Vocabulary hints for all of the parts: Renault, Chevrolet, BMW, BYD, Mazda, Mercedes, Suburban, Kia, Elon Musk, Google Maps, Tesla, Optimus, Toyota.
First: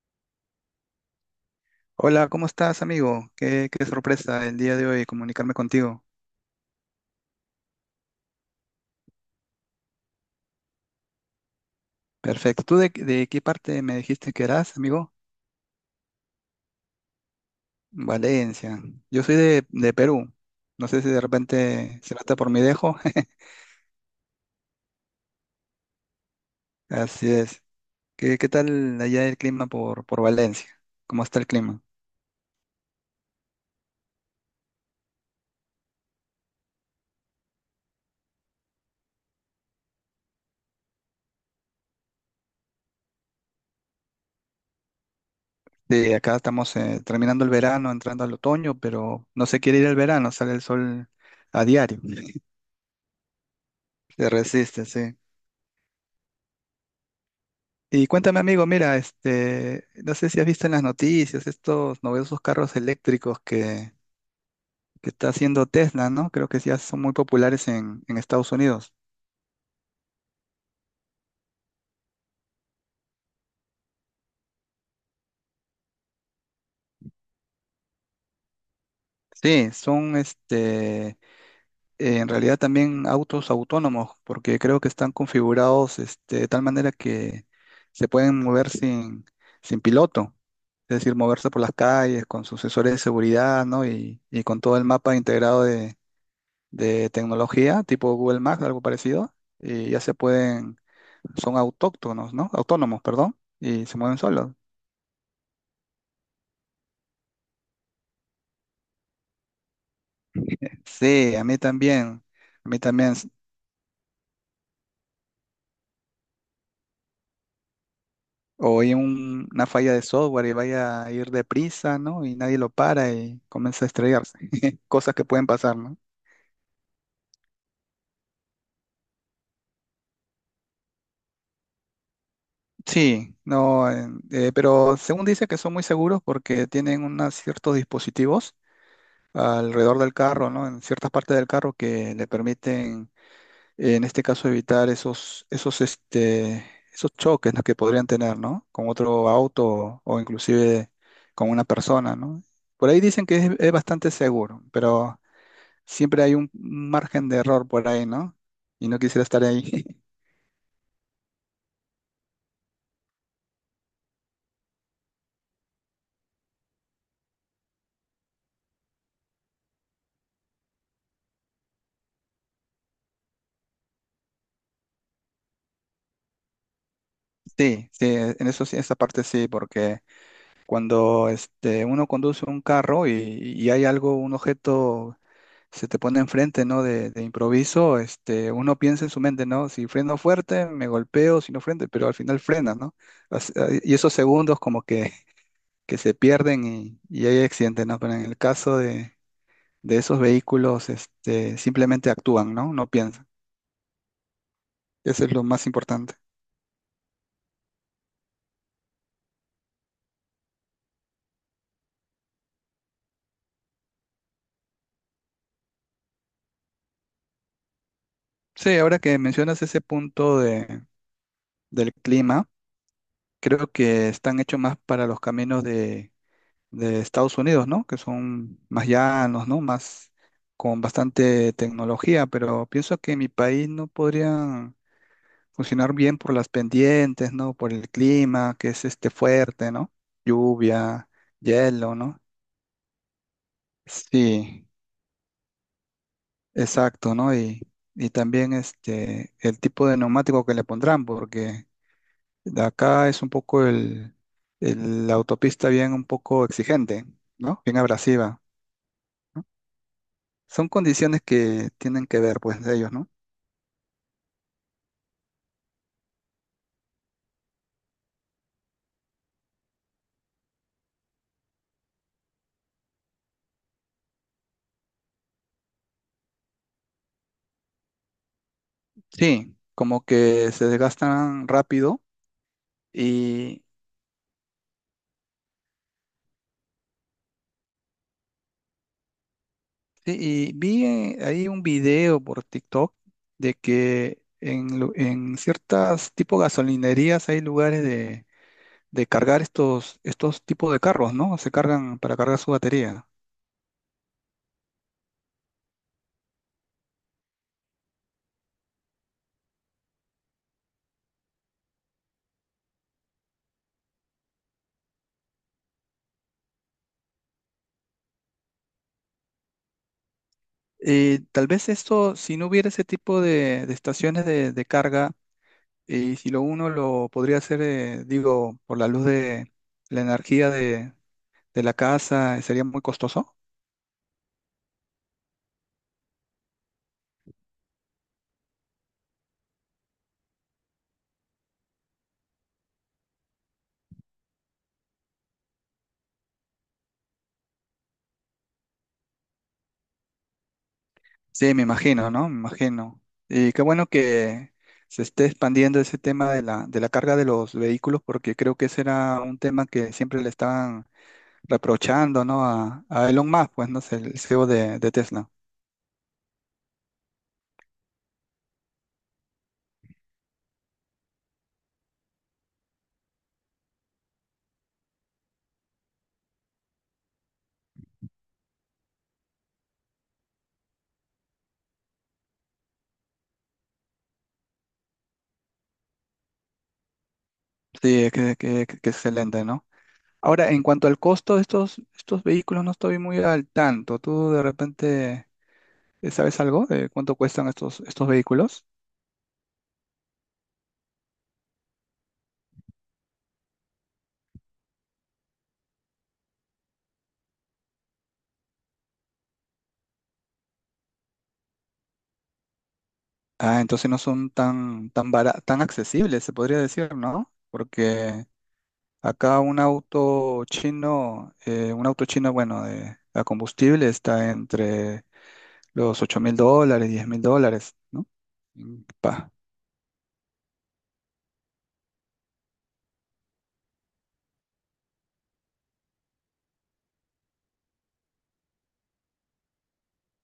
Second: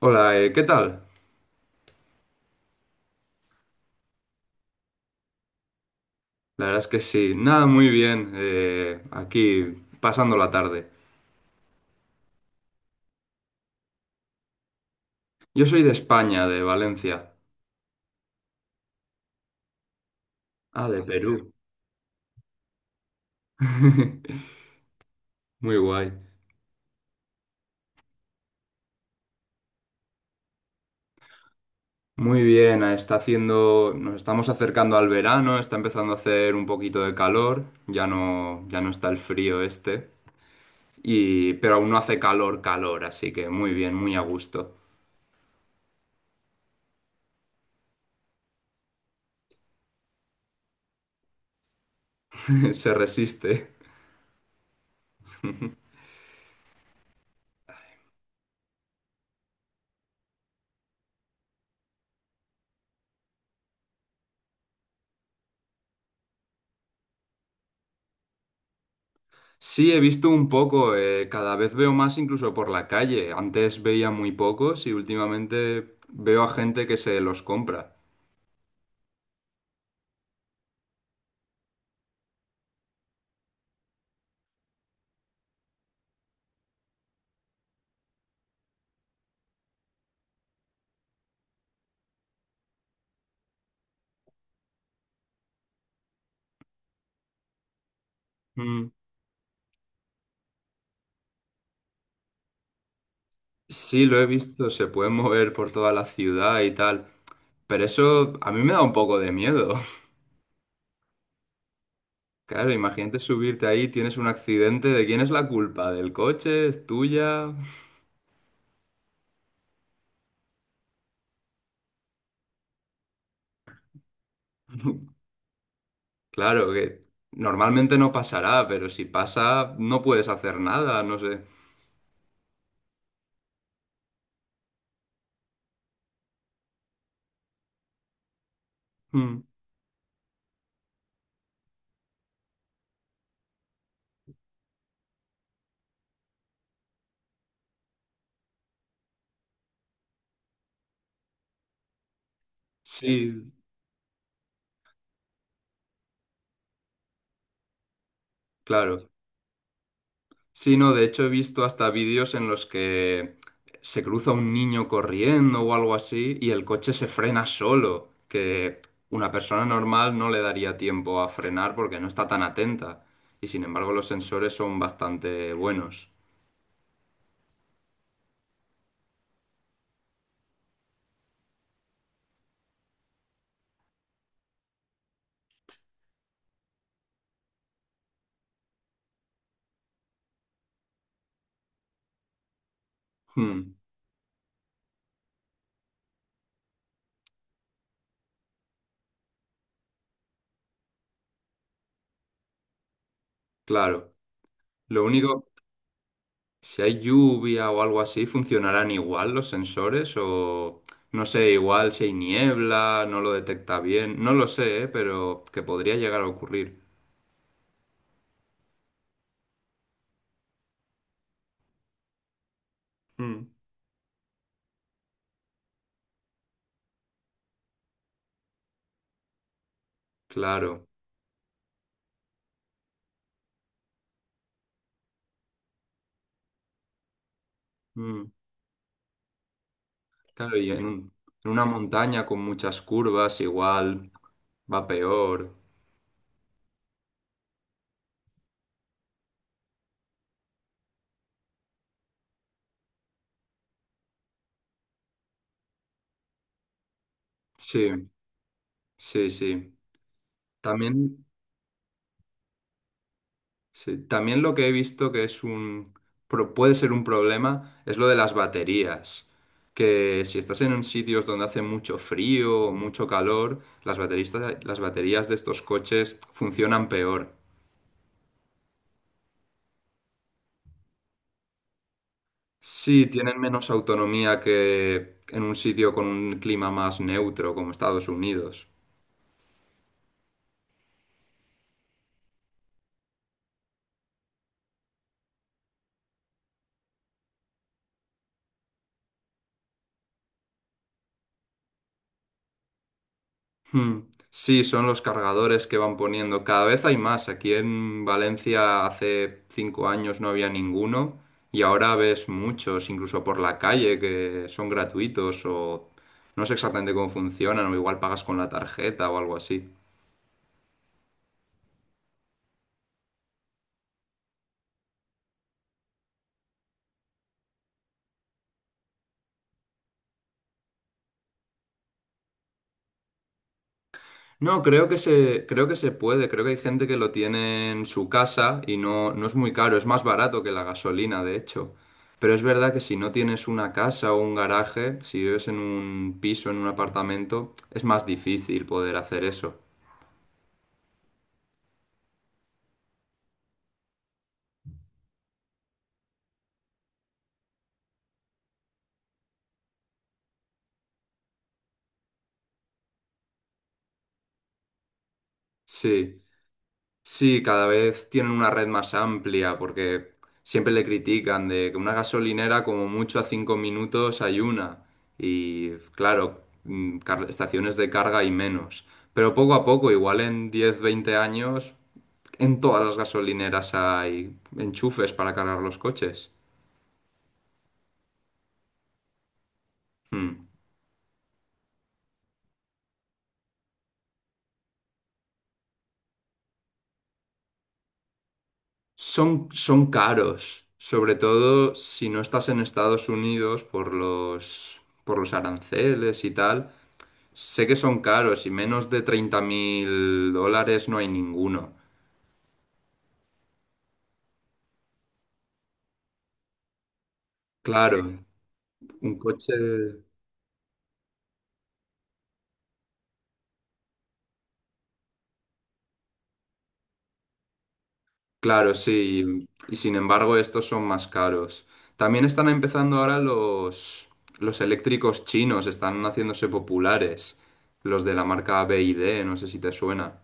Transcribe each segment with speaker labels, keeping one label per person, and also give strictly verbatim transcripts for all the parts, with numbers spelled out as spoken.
Speaker 1: Hola, eh, ¿qué tal?
Speaker 2: Hola, ¿cómo estás, amigo? Qué, qué sorpresa el día de hoy comunicarme contigo.
Speaker 1: La verdad es que sí, nada, muy bien, eh, aquí pasando la tarde.
Speaker 2: Perfecto. ¿Tú de, de qué parte me dijiste que eras, amigo?
Speaker 1: Yo soy de España, de Valencia.
Speaker 2: Valencia. Yo soy de, de Perú.
Speaker 1: Ah,
Speaker 2: No
Speaker 1: de
Speaker 2: sé si de
Speaker 1: Perú.
Speaker 2: repente se nota por mi dejo.
Speaker 1: Muy guay.
Speaker 2: Así es. ¿Qué, qué tal allá el clima por, por Valencia? ¿Cómo está el clima?
Speaker 1: Muy bien, ah, está haciendo, nos estamos acercando al verano, está empezando a hacer un poquito de calor, ya no, ya no está el frío este, y, pero aún no hace calor, calor, así que muy bien, muy a gusto.
Speaker 2: Sí, acá estamos eh, terminando el verano, entrando al otoño, pero no se quiere ir el verano, sale el sol a diario.
Speaker 1: Se resiste.
Speaker 2: Se resiste, sí. Y cuéntame, amigo, mira, este, no sé si has visto en las noticias estos novedosos carros eléctricos que, que está haciendo Tesla, ¿no? Creo que ya son muy populares en, en Estados Unidos.
Speaker 1: Sí, he visto un poco, eh, cada vez veo más incluso por la calle. Antes veía muy pocos y últimamente veo a gente que se los compra.
Speaker 2: Sí, son este, en realidad también autos autónomos, porque creo que están configurados este, de tal manera que se pueden mover sin, sin piloto, es decir, moverse por las calles con su sensores de seguridad, ¿no? Y, y con todo el mapa integrado de tecnología, tipo Google Maps, algo
Speaker 1: Mm.
Speaker 2: parecido, y ya se pueden, son autóctonos, ¿no? Autónomos, perdón, y se
Speaker 1: Sí,
Speaker 2: mueven
Speaker 1: lo he
Speaker 2: solos.
Speaker 1: visto, se pueden mover por toda la ciudad y tal, pero eso a mí me da un poco de miedo.
Speaker 2: Sí, a mí también, a
Speaker 1: Claro,
Speaker 2: mí también,
Speaker 1: imagínate
Speaker 2: s-
Speaker 1: subirte ahí, tienes un accidente, ¿de quién es la culpa? ¿Del coche? ¿Es tuya?
Speaker 2: o hay un- una falla de software y vaya a ir deprisa, ¿no? Y nadie lo para y comienza a estrellarse, cosas que pueden pasar, ¿no?
Speaker 1: Claro que normalmente no pasará, pero si pasa no puedes hacer nada, no sé.
Speaker 2: Sí, no, en- eh, pero según dice que son muy seguros porque tienen unos ciertos dispositivos
Speaker 1: Mm,
Speaker 2: alrededor del carro, ¿no? En ciertas partes del carro que le permiten en este caso evitar esos, esos, este, esos choques, ¿no? que podrían tener, ¿no? Con otro auto o inclusive con una persona, ¿no? Por ahí dicen que
Speaker 1: sí,
Speaker 2: es, es bastante seguro, pero siempre hay un margen de error por ahí, ¿no? Y no
Speaker 1: claro.
Speaker 2: quisiera estar ahí.
Speaker 1: Sí, no, de hecho he visto hasta vídeos en los que se cruza un niño corriendo o algo así y el coche se frena solo, que una persona normal no le daría tiempo a frenar porque no está tan atenta. Y sin embargo los sensores son bastante buenos.
Speaker 2: Sí, sí, en eso sí, esa parte sí, porque cuando este, uno conduce un carro y, y hay algo, un objeto se te pone enfrente, ¿no? De, de improviso, este, uno piensa en su mente, ¿no? Si freno fuerte, me golpeo, si no freno, pero al final frena, ¿no? As-
Speaker 1: Hmm,
Speaker 2: ah, Y esos segundos como que, que se pierden y, y hay accidentes, ¿no? Pero en el caso de, de esos vehículos, este, simplemente actúan, ¿no? No piensan.
Speaker 1: claro. Lo
Speaker 2: Eso es lo
Speaker 1: único,
Speaker 2: más importante.
Speaker 1: si hay lluvia o algo así, ¿funcionarán igual los sensores? O no sé, igual si hay niebla, no lo detecta bien. No lo sé, ¿eh? Pero que podría llegar a ocurrir.
Speaker 2: Sí, ahora que mencionas ese punto de, del clima,
Speaker 1: Mm,
Speaker 2: creo que están hechos más para los caminos de Estados Unidos, ¿no? Que son más llanos, ¿no? Más con
Speaker 1: claro.
Speaker 2: bastante tecnología, pero pienso que en mi país no podrían funcionar bien por las pendientes, ¿no? Por el
Speaker 1: Mm,
Speaker 2: clima, que es este fuerte, ¿no?
Speaker 1: claro, y en,
Speaker 2: Lluvia,
Speaker 1: un- en una
Speaker 2: hielo, ¿no?
Speaker 1: montaña con muchas curvas, igual
Speaker 2: Sí,
Speaker 1: va peor.
Speaker 2: exacto, ¿no? Y, y también este, el tipo de neumático que le pondrán, porque de acá es un poco el, el- la autopista bien un poco exigente, ¿no? Bien
Speaker 1: Sí,
Speaker 2: abrasiva.
Speaker 1: sí, sí.
Speaker 2: Son condiciones
Speaker 1: También,
Speaker 2: que tienen que ver, pues, de ellos, ¿no?
Speaker 1: sí, también lo que he visto que es un, pro- puede ser un problema es lo de las baterías. Que si estás en un sitios donde hace mucho frío o mucho calor, las bateristas, las baterías de estos coches funcionan peor.
Speaker 2: Sí, como que se desgastan rápido
Speaker 1: Sí, tienen
Speaker 2: y,
Speaker 1: menos autonomía que en un sitio con un clima más neutro como Estados Unidos.
Speaker 2: sí, y vi eh, ahí un video por TikTok de que en, lu- en ciertas tipo gasolinerías hay lugares de, de cargar estos, estos tipos de carros, ¿no? Se cargan para cargar su batería.
Speaker 1: Hmm. Sí, son los cargadores que van poniendo. Cada vez hay más. Aquí en Valencia hace cinco años no había ninguno y ahora ves muchos, incluso por la calle, que son gratuitos o no sé exactamente cómo funcionan o igual pagas con la tarjeta o algo así.
Speaker 2: Eh, tal vez esto, si no hubiera ese tipo de, de estaciones de, de carga, y si lo uno lo podría hacer, eh, digo, por la luz de la energía de de la casa, sería muy costoso.
Speaker 1: No, creo que se, creo que se puede, creo que hay gente que lo tiene en su casa y no, no es muy caro, es más barato que la gasolina, de hecho. Pero es verdad que si no tienes una casa o un garaje, si vives en un piso, en un apartamento, es más difícil poder hacer eso.
Speaker 2: Sí, me imagino, ¿no? Me imagino. Y qué bueno que se esté expandiendo ese tema de la, de la carga de los vehículos, porque creo que ese era un tema que siempre le estaban reprochando, ¿no? A, a Elon Musk, pues, ¿no? Es el C E O de, de Tesla.
Speaker 1: Sí. Sí, cada vez tienen una red más amplia porque siempre le critican de que una gasolinera como mucho a cinco minutos hay una y claro, mm, car- estaciones de carga hay menos. Pero poco a poco, igual en diez, veinte años, en todas las gasolineras hay enchufes para cargar los coches.
Speaker 2: Sí, que, que- que excelente, ¿no?
Speaker 1: Mm.
Speaker 2: Ahora, en cuanto al costo de estos, estos vehículos, no estoy muy al tanto. ¿Tú de repente eh, sabes algo de cuánto cuestan estos, estos vehículos?
Speaker 1: Son, son caros, sobre todo si no estás en Estados Unidos por los, por los aranceles y tal. Sé que son caros y menos de treinta mil dólares no hay ninguno.
Speaker 2: Ah, entonces no son tan, tan bara- tan accesibles, se podría decir, ¿no?
Speaker 1: Claro,
Speaker 2: Porque
Speaker 1: un
Speaker 2: acá
Speaker 1: coche,
Speaker 2: un auto chino, eh, un auto chino, bueno, de, a combustible está entre los ocho mil dólares, diez mil dólares, ¿no?
Speaker 1: claro,
Speaker 2: Mm, pa.
Speaker 1: sí. Y sin embargo, estos son más caros. También están empezando ahora los, los eléctricos chinos, están haciéndose populares. Los de la marca B Y D, no sé si te suena.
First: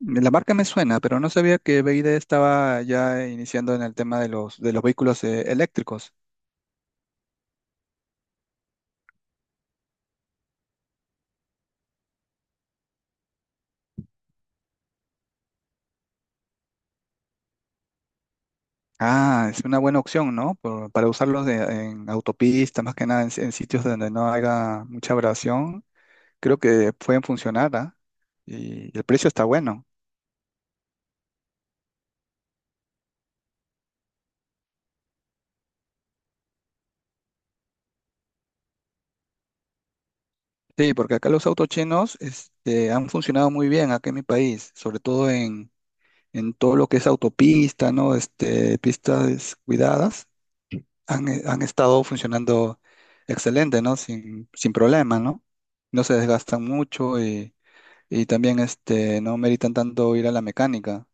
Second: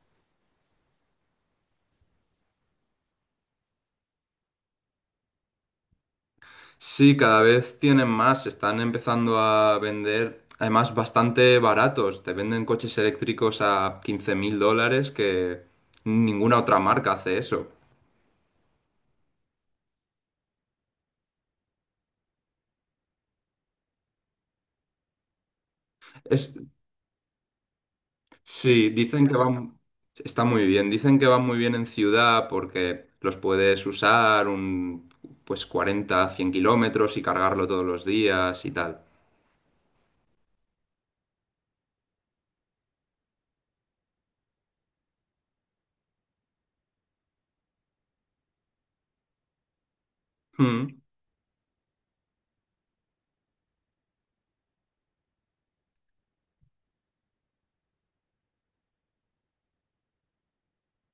Speaker 2: La marca me suena, pero no sabía que B Y D estaba ya iniciando en el tema de los, de los vehículos, eh, eléctricos.
Speaker 1: Sí, cada vez tienen más, están empezando a vender, además bastante baratos. Te venden coches eléctricos a quince mil dólares que ninguna otra marca hace eso.
Speaker 2: Ah, es una buena opción, ¿no? Por- para usarlos de- en autopistas, más que nada en, en sitios donde no haya mucha abrasión
Speaker 1: Es,
Speaker 2: creo que pueden funcionar, ¿ah?
Speaker 1: sí,
Speaker 2: Y el
Speaker 1: dicen
Speaker 2: precio
Speaker 1: que
Speaker 2: está
Speaker 1: van,
Speaker 2: bueno.
Speaker 1: está muy bien, dicen que van muy bien en ciudad porque los puedes usar un, pues cuarenta, cien kilómetros y cargarlo todos los días y tal.
Speaker 2: Sí, porque acá los autos chinos este, han funcionado muy bien acá en mi país, sobre todo en, en todo lo que es autopista, ¿no? Este, pistas cuidadas,
Speaker 1: Mm,
Speaker 2: han, eh, han estado funcionando excelente, ¿no? Sin, sin problema, ¿no? No se desgastan mucho y, y también este, no meritan tanto ir a la mecánica.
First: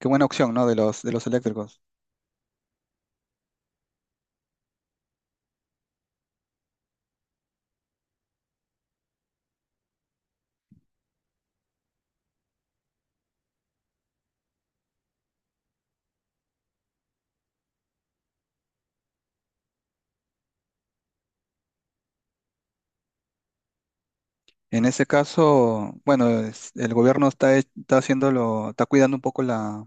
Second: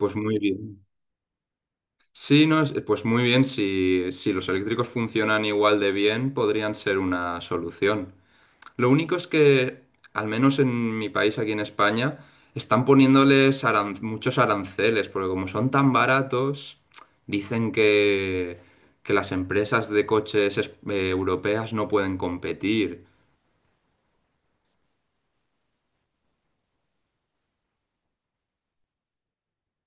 Speaker 2: Qué buena
Speaker 1: muy
Speaker 2: opción, ¿no? De
Speaker 1: bien.
Speaker 2: los, de los eléctricos.
Speaker 1: Sí, no, es- pues muy bien, si, si los eléctricos funcionan igual de bien, podrían ser una solución. Lo único es que, al menos en mi país, aquí en España, están poniéndoles aran- muchos aranceles, porque como son tan baratos, dicen que, que las empresas de coches es- eh, europeas no pueden competir.
Speaker 2: En ese caso, bueno, es- el gobierno está, he- está haciéndolo, está cuidando un poco la,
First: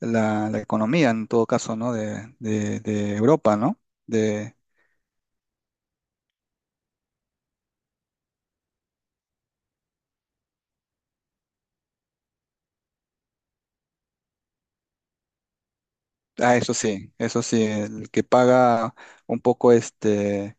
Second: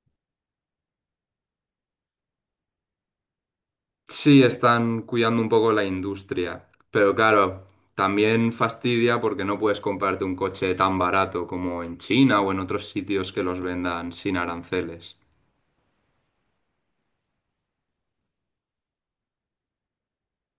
Speaker 2: la, la economía en todo caso, ¿no? De, de, de Europa, ¿no?
Speaker 1: Sí,
Speaker 2: De,
Speaker 1: están cuidando un poco la industria, pero claro, también fastidia porque no puedes comprarte un coche tan barato como en China o en otros sitios que los vendan sin aranceles.
Speaker 2: ah, eso sí, eso sí, el que paga un poco este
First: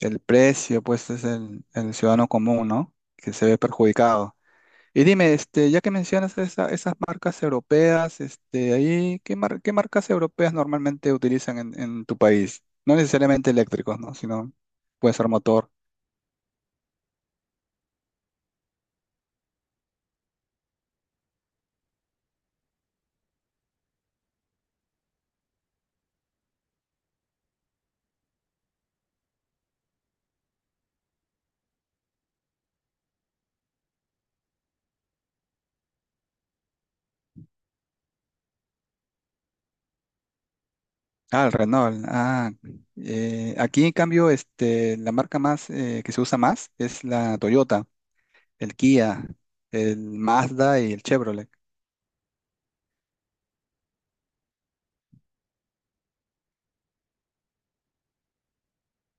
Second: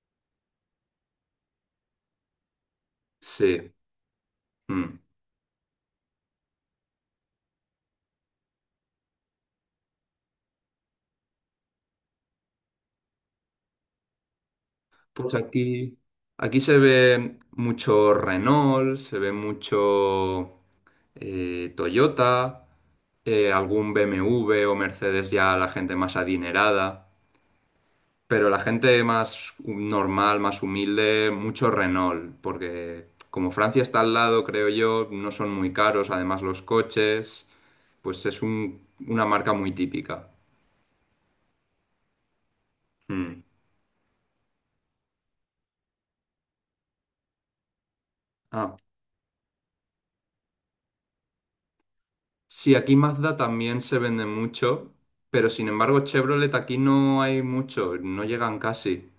Speaker 2: el precio, pues es el, el ciudadano común, ¿no? Que se ve
Speaker 1: Sí.
Speaker 2: perjudicado.
Speaker 1: Mm.
Speaker 2: Y dime, este, ya que mencionas esa- esas marcas europeas, este, ahí, ¿qué mar- qué marcas europeas normalmente utilizan en, en tu país? No necesariamente eléctricos, ¿no? Sino puede ser
Speaker 1: Pues
Speaker 2: motor.
Speaker 1: aquí, aquí se ve mucho Renault, se ve mucho eh, Toyota, eh, algún B M W o Mercedes ya la gente más adinerada, pero la gente más normal, más humilde, mucho Renault, porque como Francia está al lado, creo yo, no son muy caros, además los coches, pues es un- una marca muy típica.
Speaker 2: Ah, el Renault. Ah,
Speaker 1: Mm.
Speaker 2: eh, aquí en cambio, este, la marca más eh, que se usa más es la Toyota, el
Speaker 1: Ah,
Speaker 2: Kia, el Mazda y el Chevrolet.
Speaker 1: sí, aquí Mazda también se vende mucho, pero sin embargo Chevrolet aquí no hay mucho, no llegan casi.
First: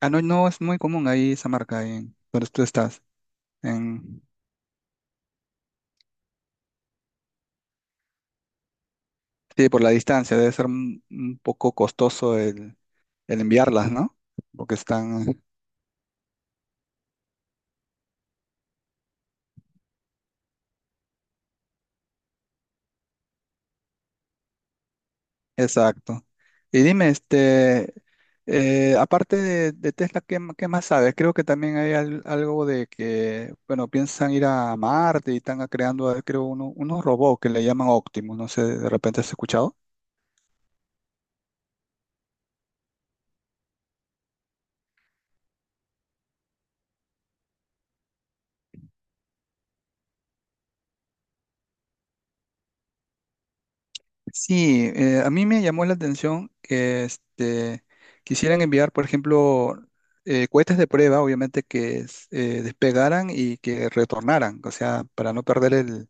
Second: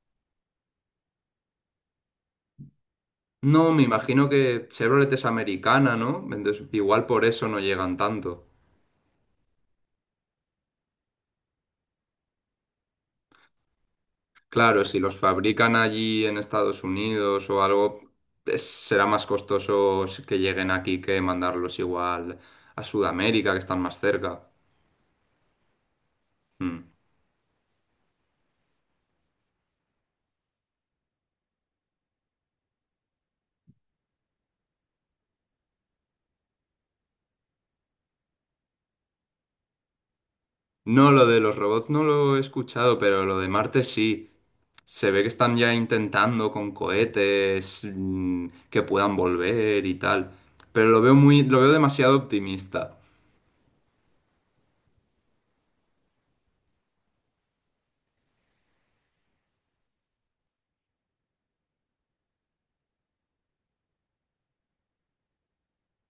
Speaker 2: Ah, no, no es muy común ahí esa marca ahí en donde tú estás.
Speaker 1: No, me
Speaker 2: En,
Speaker 1: imagino que Chevrolet es americana, ¿no? Entonces, igual por eso no llegan tanto.
Speaker 2: sí, por la distancia debe ser un un poco costoso el el enviarlas, ¿no? Porque
Speaker 1: Claro, si los
Speaker 2: están,
Speaker 1: fabrican allí en Estados Unidos o algo, es- será más costoso que lleguen aquí que mandarlos igual a Sudamérica, que están más cerca.
Speaker 2: exacto. Y
Speaker 1: Mm.
Speaker 2: dime, este, eh, aparte de, de Tesla, ¿qué, m- qué más sabes? Creo que también hay al- algo de que, bueno, piensan ir a Marte y están creando, eh, creo, uno- unos robots que le llaman Optimus, no sé, ¿de repente has escuchado?
Speaker 1: No, lo de los robots no lo he escuchado, pero lo de Marte sí. Se ve que están ya intentando con cohetes mm, que puedan volver y tal. Pero lo veo muy, lo veo demasiado optimista.
Speaker 2: Sí, eh, a mí me llamó la atención que este, quisieran enviar, por ejemplo, eh, cohetes de prueba, obviamente que es- eh, despegaran y que retornaran, o sea, para no perder el,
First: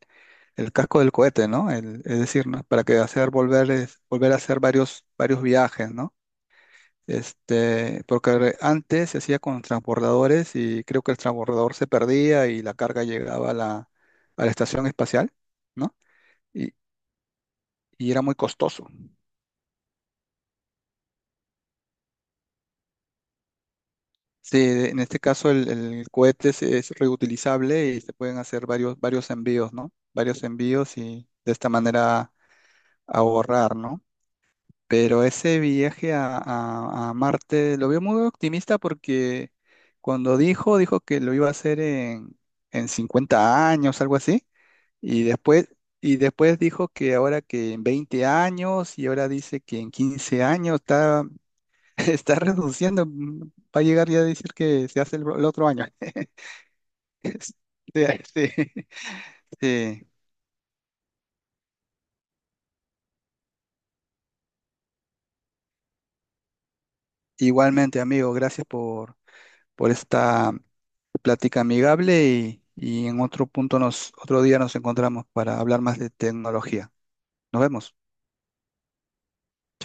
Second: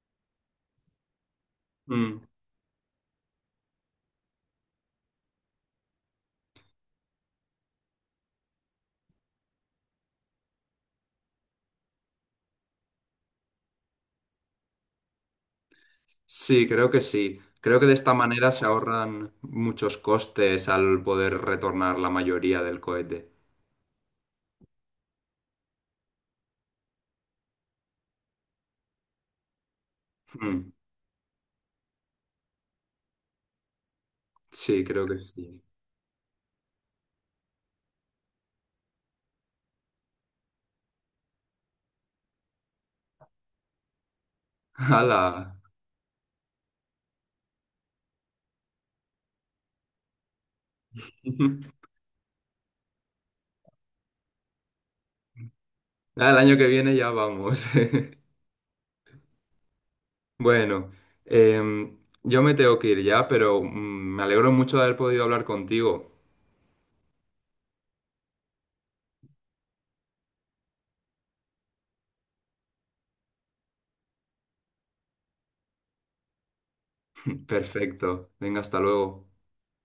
Speaker 2: el casco del cohete, ¿no? El-
Speaker 1: Mm,
Speaker 2: es decir, ¿no? Para que hacer volver, es- volver a hacer varios, varios viajes, ¿no? Este, porque re- antes se hacía con transbordadores y creo que el transbordador se perdía y la carga llegaba a la, a la estación espacial, ¿no?
Speaker 1: sí,
Speaker 2: Y,
Speaker 1: creo que sí. Creo que de
Speaker 2: y
Speaker 1: esta
Speaker 2: era muy
Speaker 1: manera se
Speaker 2: costoso.
Speaker 1: ahorran muchos costes al poder retornar la mayoría del cohete.
Speaker 2: Sí, de- en este caso el, el cohete es, es reutilizable y se pueden hacer varios, varios envíos, ¿no? Varios
Speaker 1: Mm,
Speaker 2: envíos y de esta manera ahorrar, ¿no?
Speaker 1: sí, creo que
Speaker 2: Pero ese
Speaker 1: sí.
Speaker 2: viaje a, a- a Marte lo veo muy optimista porque cuando dijo, dijo que lo iba a hacer en, en cincuenta años, algo así, y
Speaker 1: ¡Hala!
Speaker 2: después, y después dijo que ahora que en veinte años y ahora dice que en quince años, está Está renunciando, mm, va a llegar ya a decir que se hace el, el otro año.
Speaker 1: Ya, el año que viene ya vamos.
Speaker 2: Sí, sí, sí.
Speaker 1: Bueno, em, yo me tengo que ir ya, pero mm, me alegro mucho de haber podido hablar contigo.
Speaker 2: Igualmente, amigo, gracias por, por esta plática amigable y, y en otro punto nos, otro día nos encontramos para hablar más de tecnología. Nos vemos.
Speaker 1: Perfecto. Venga, hasta luego.
Speaker 2: Chao.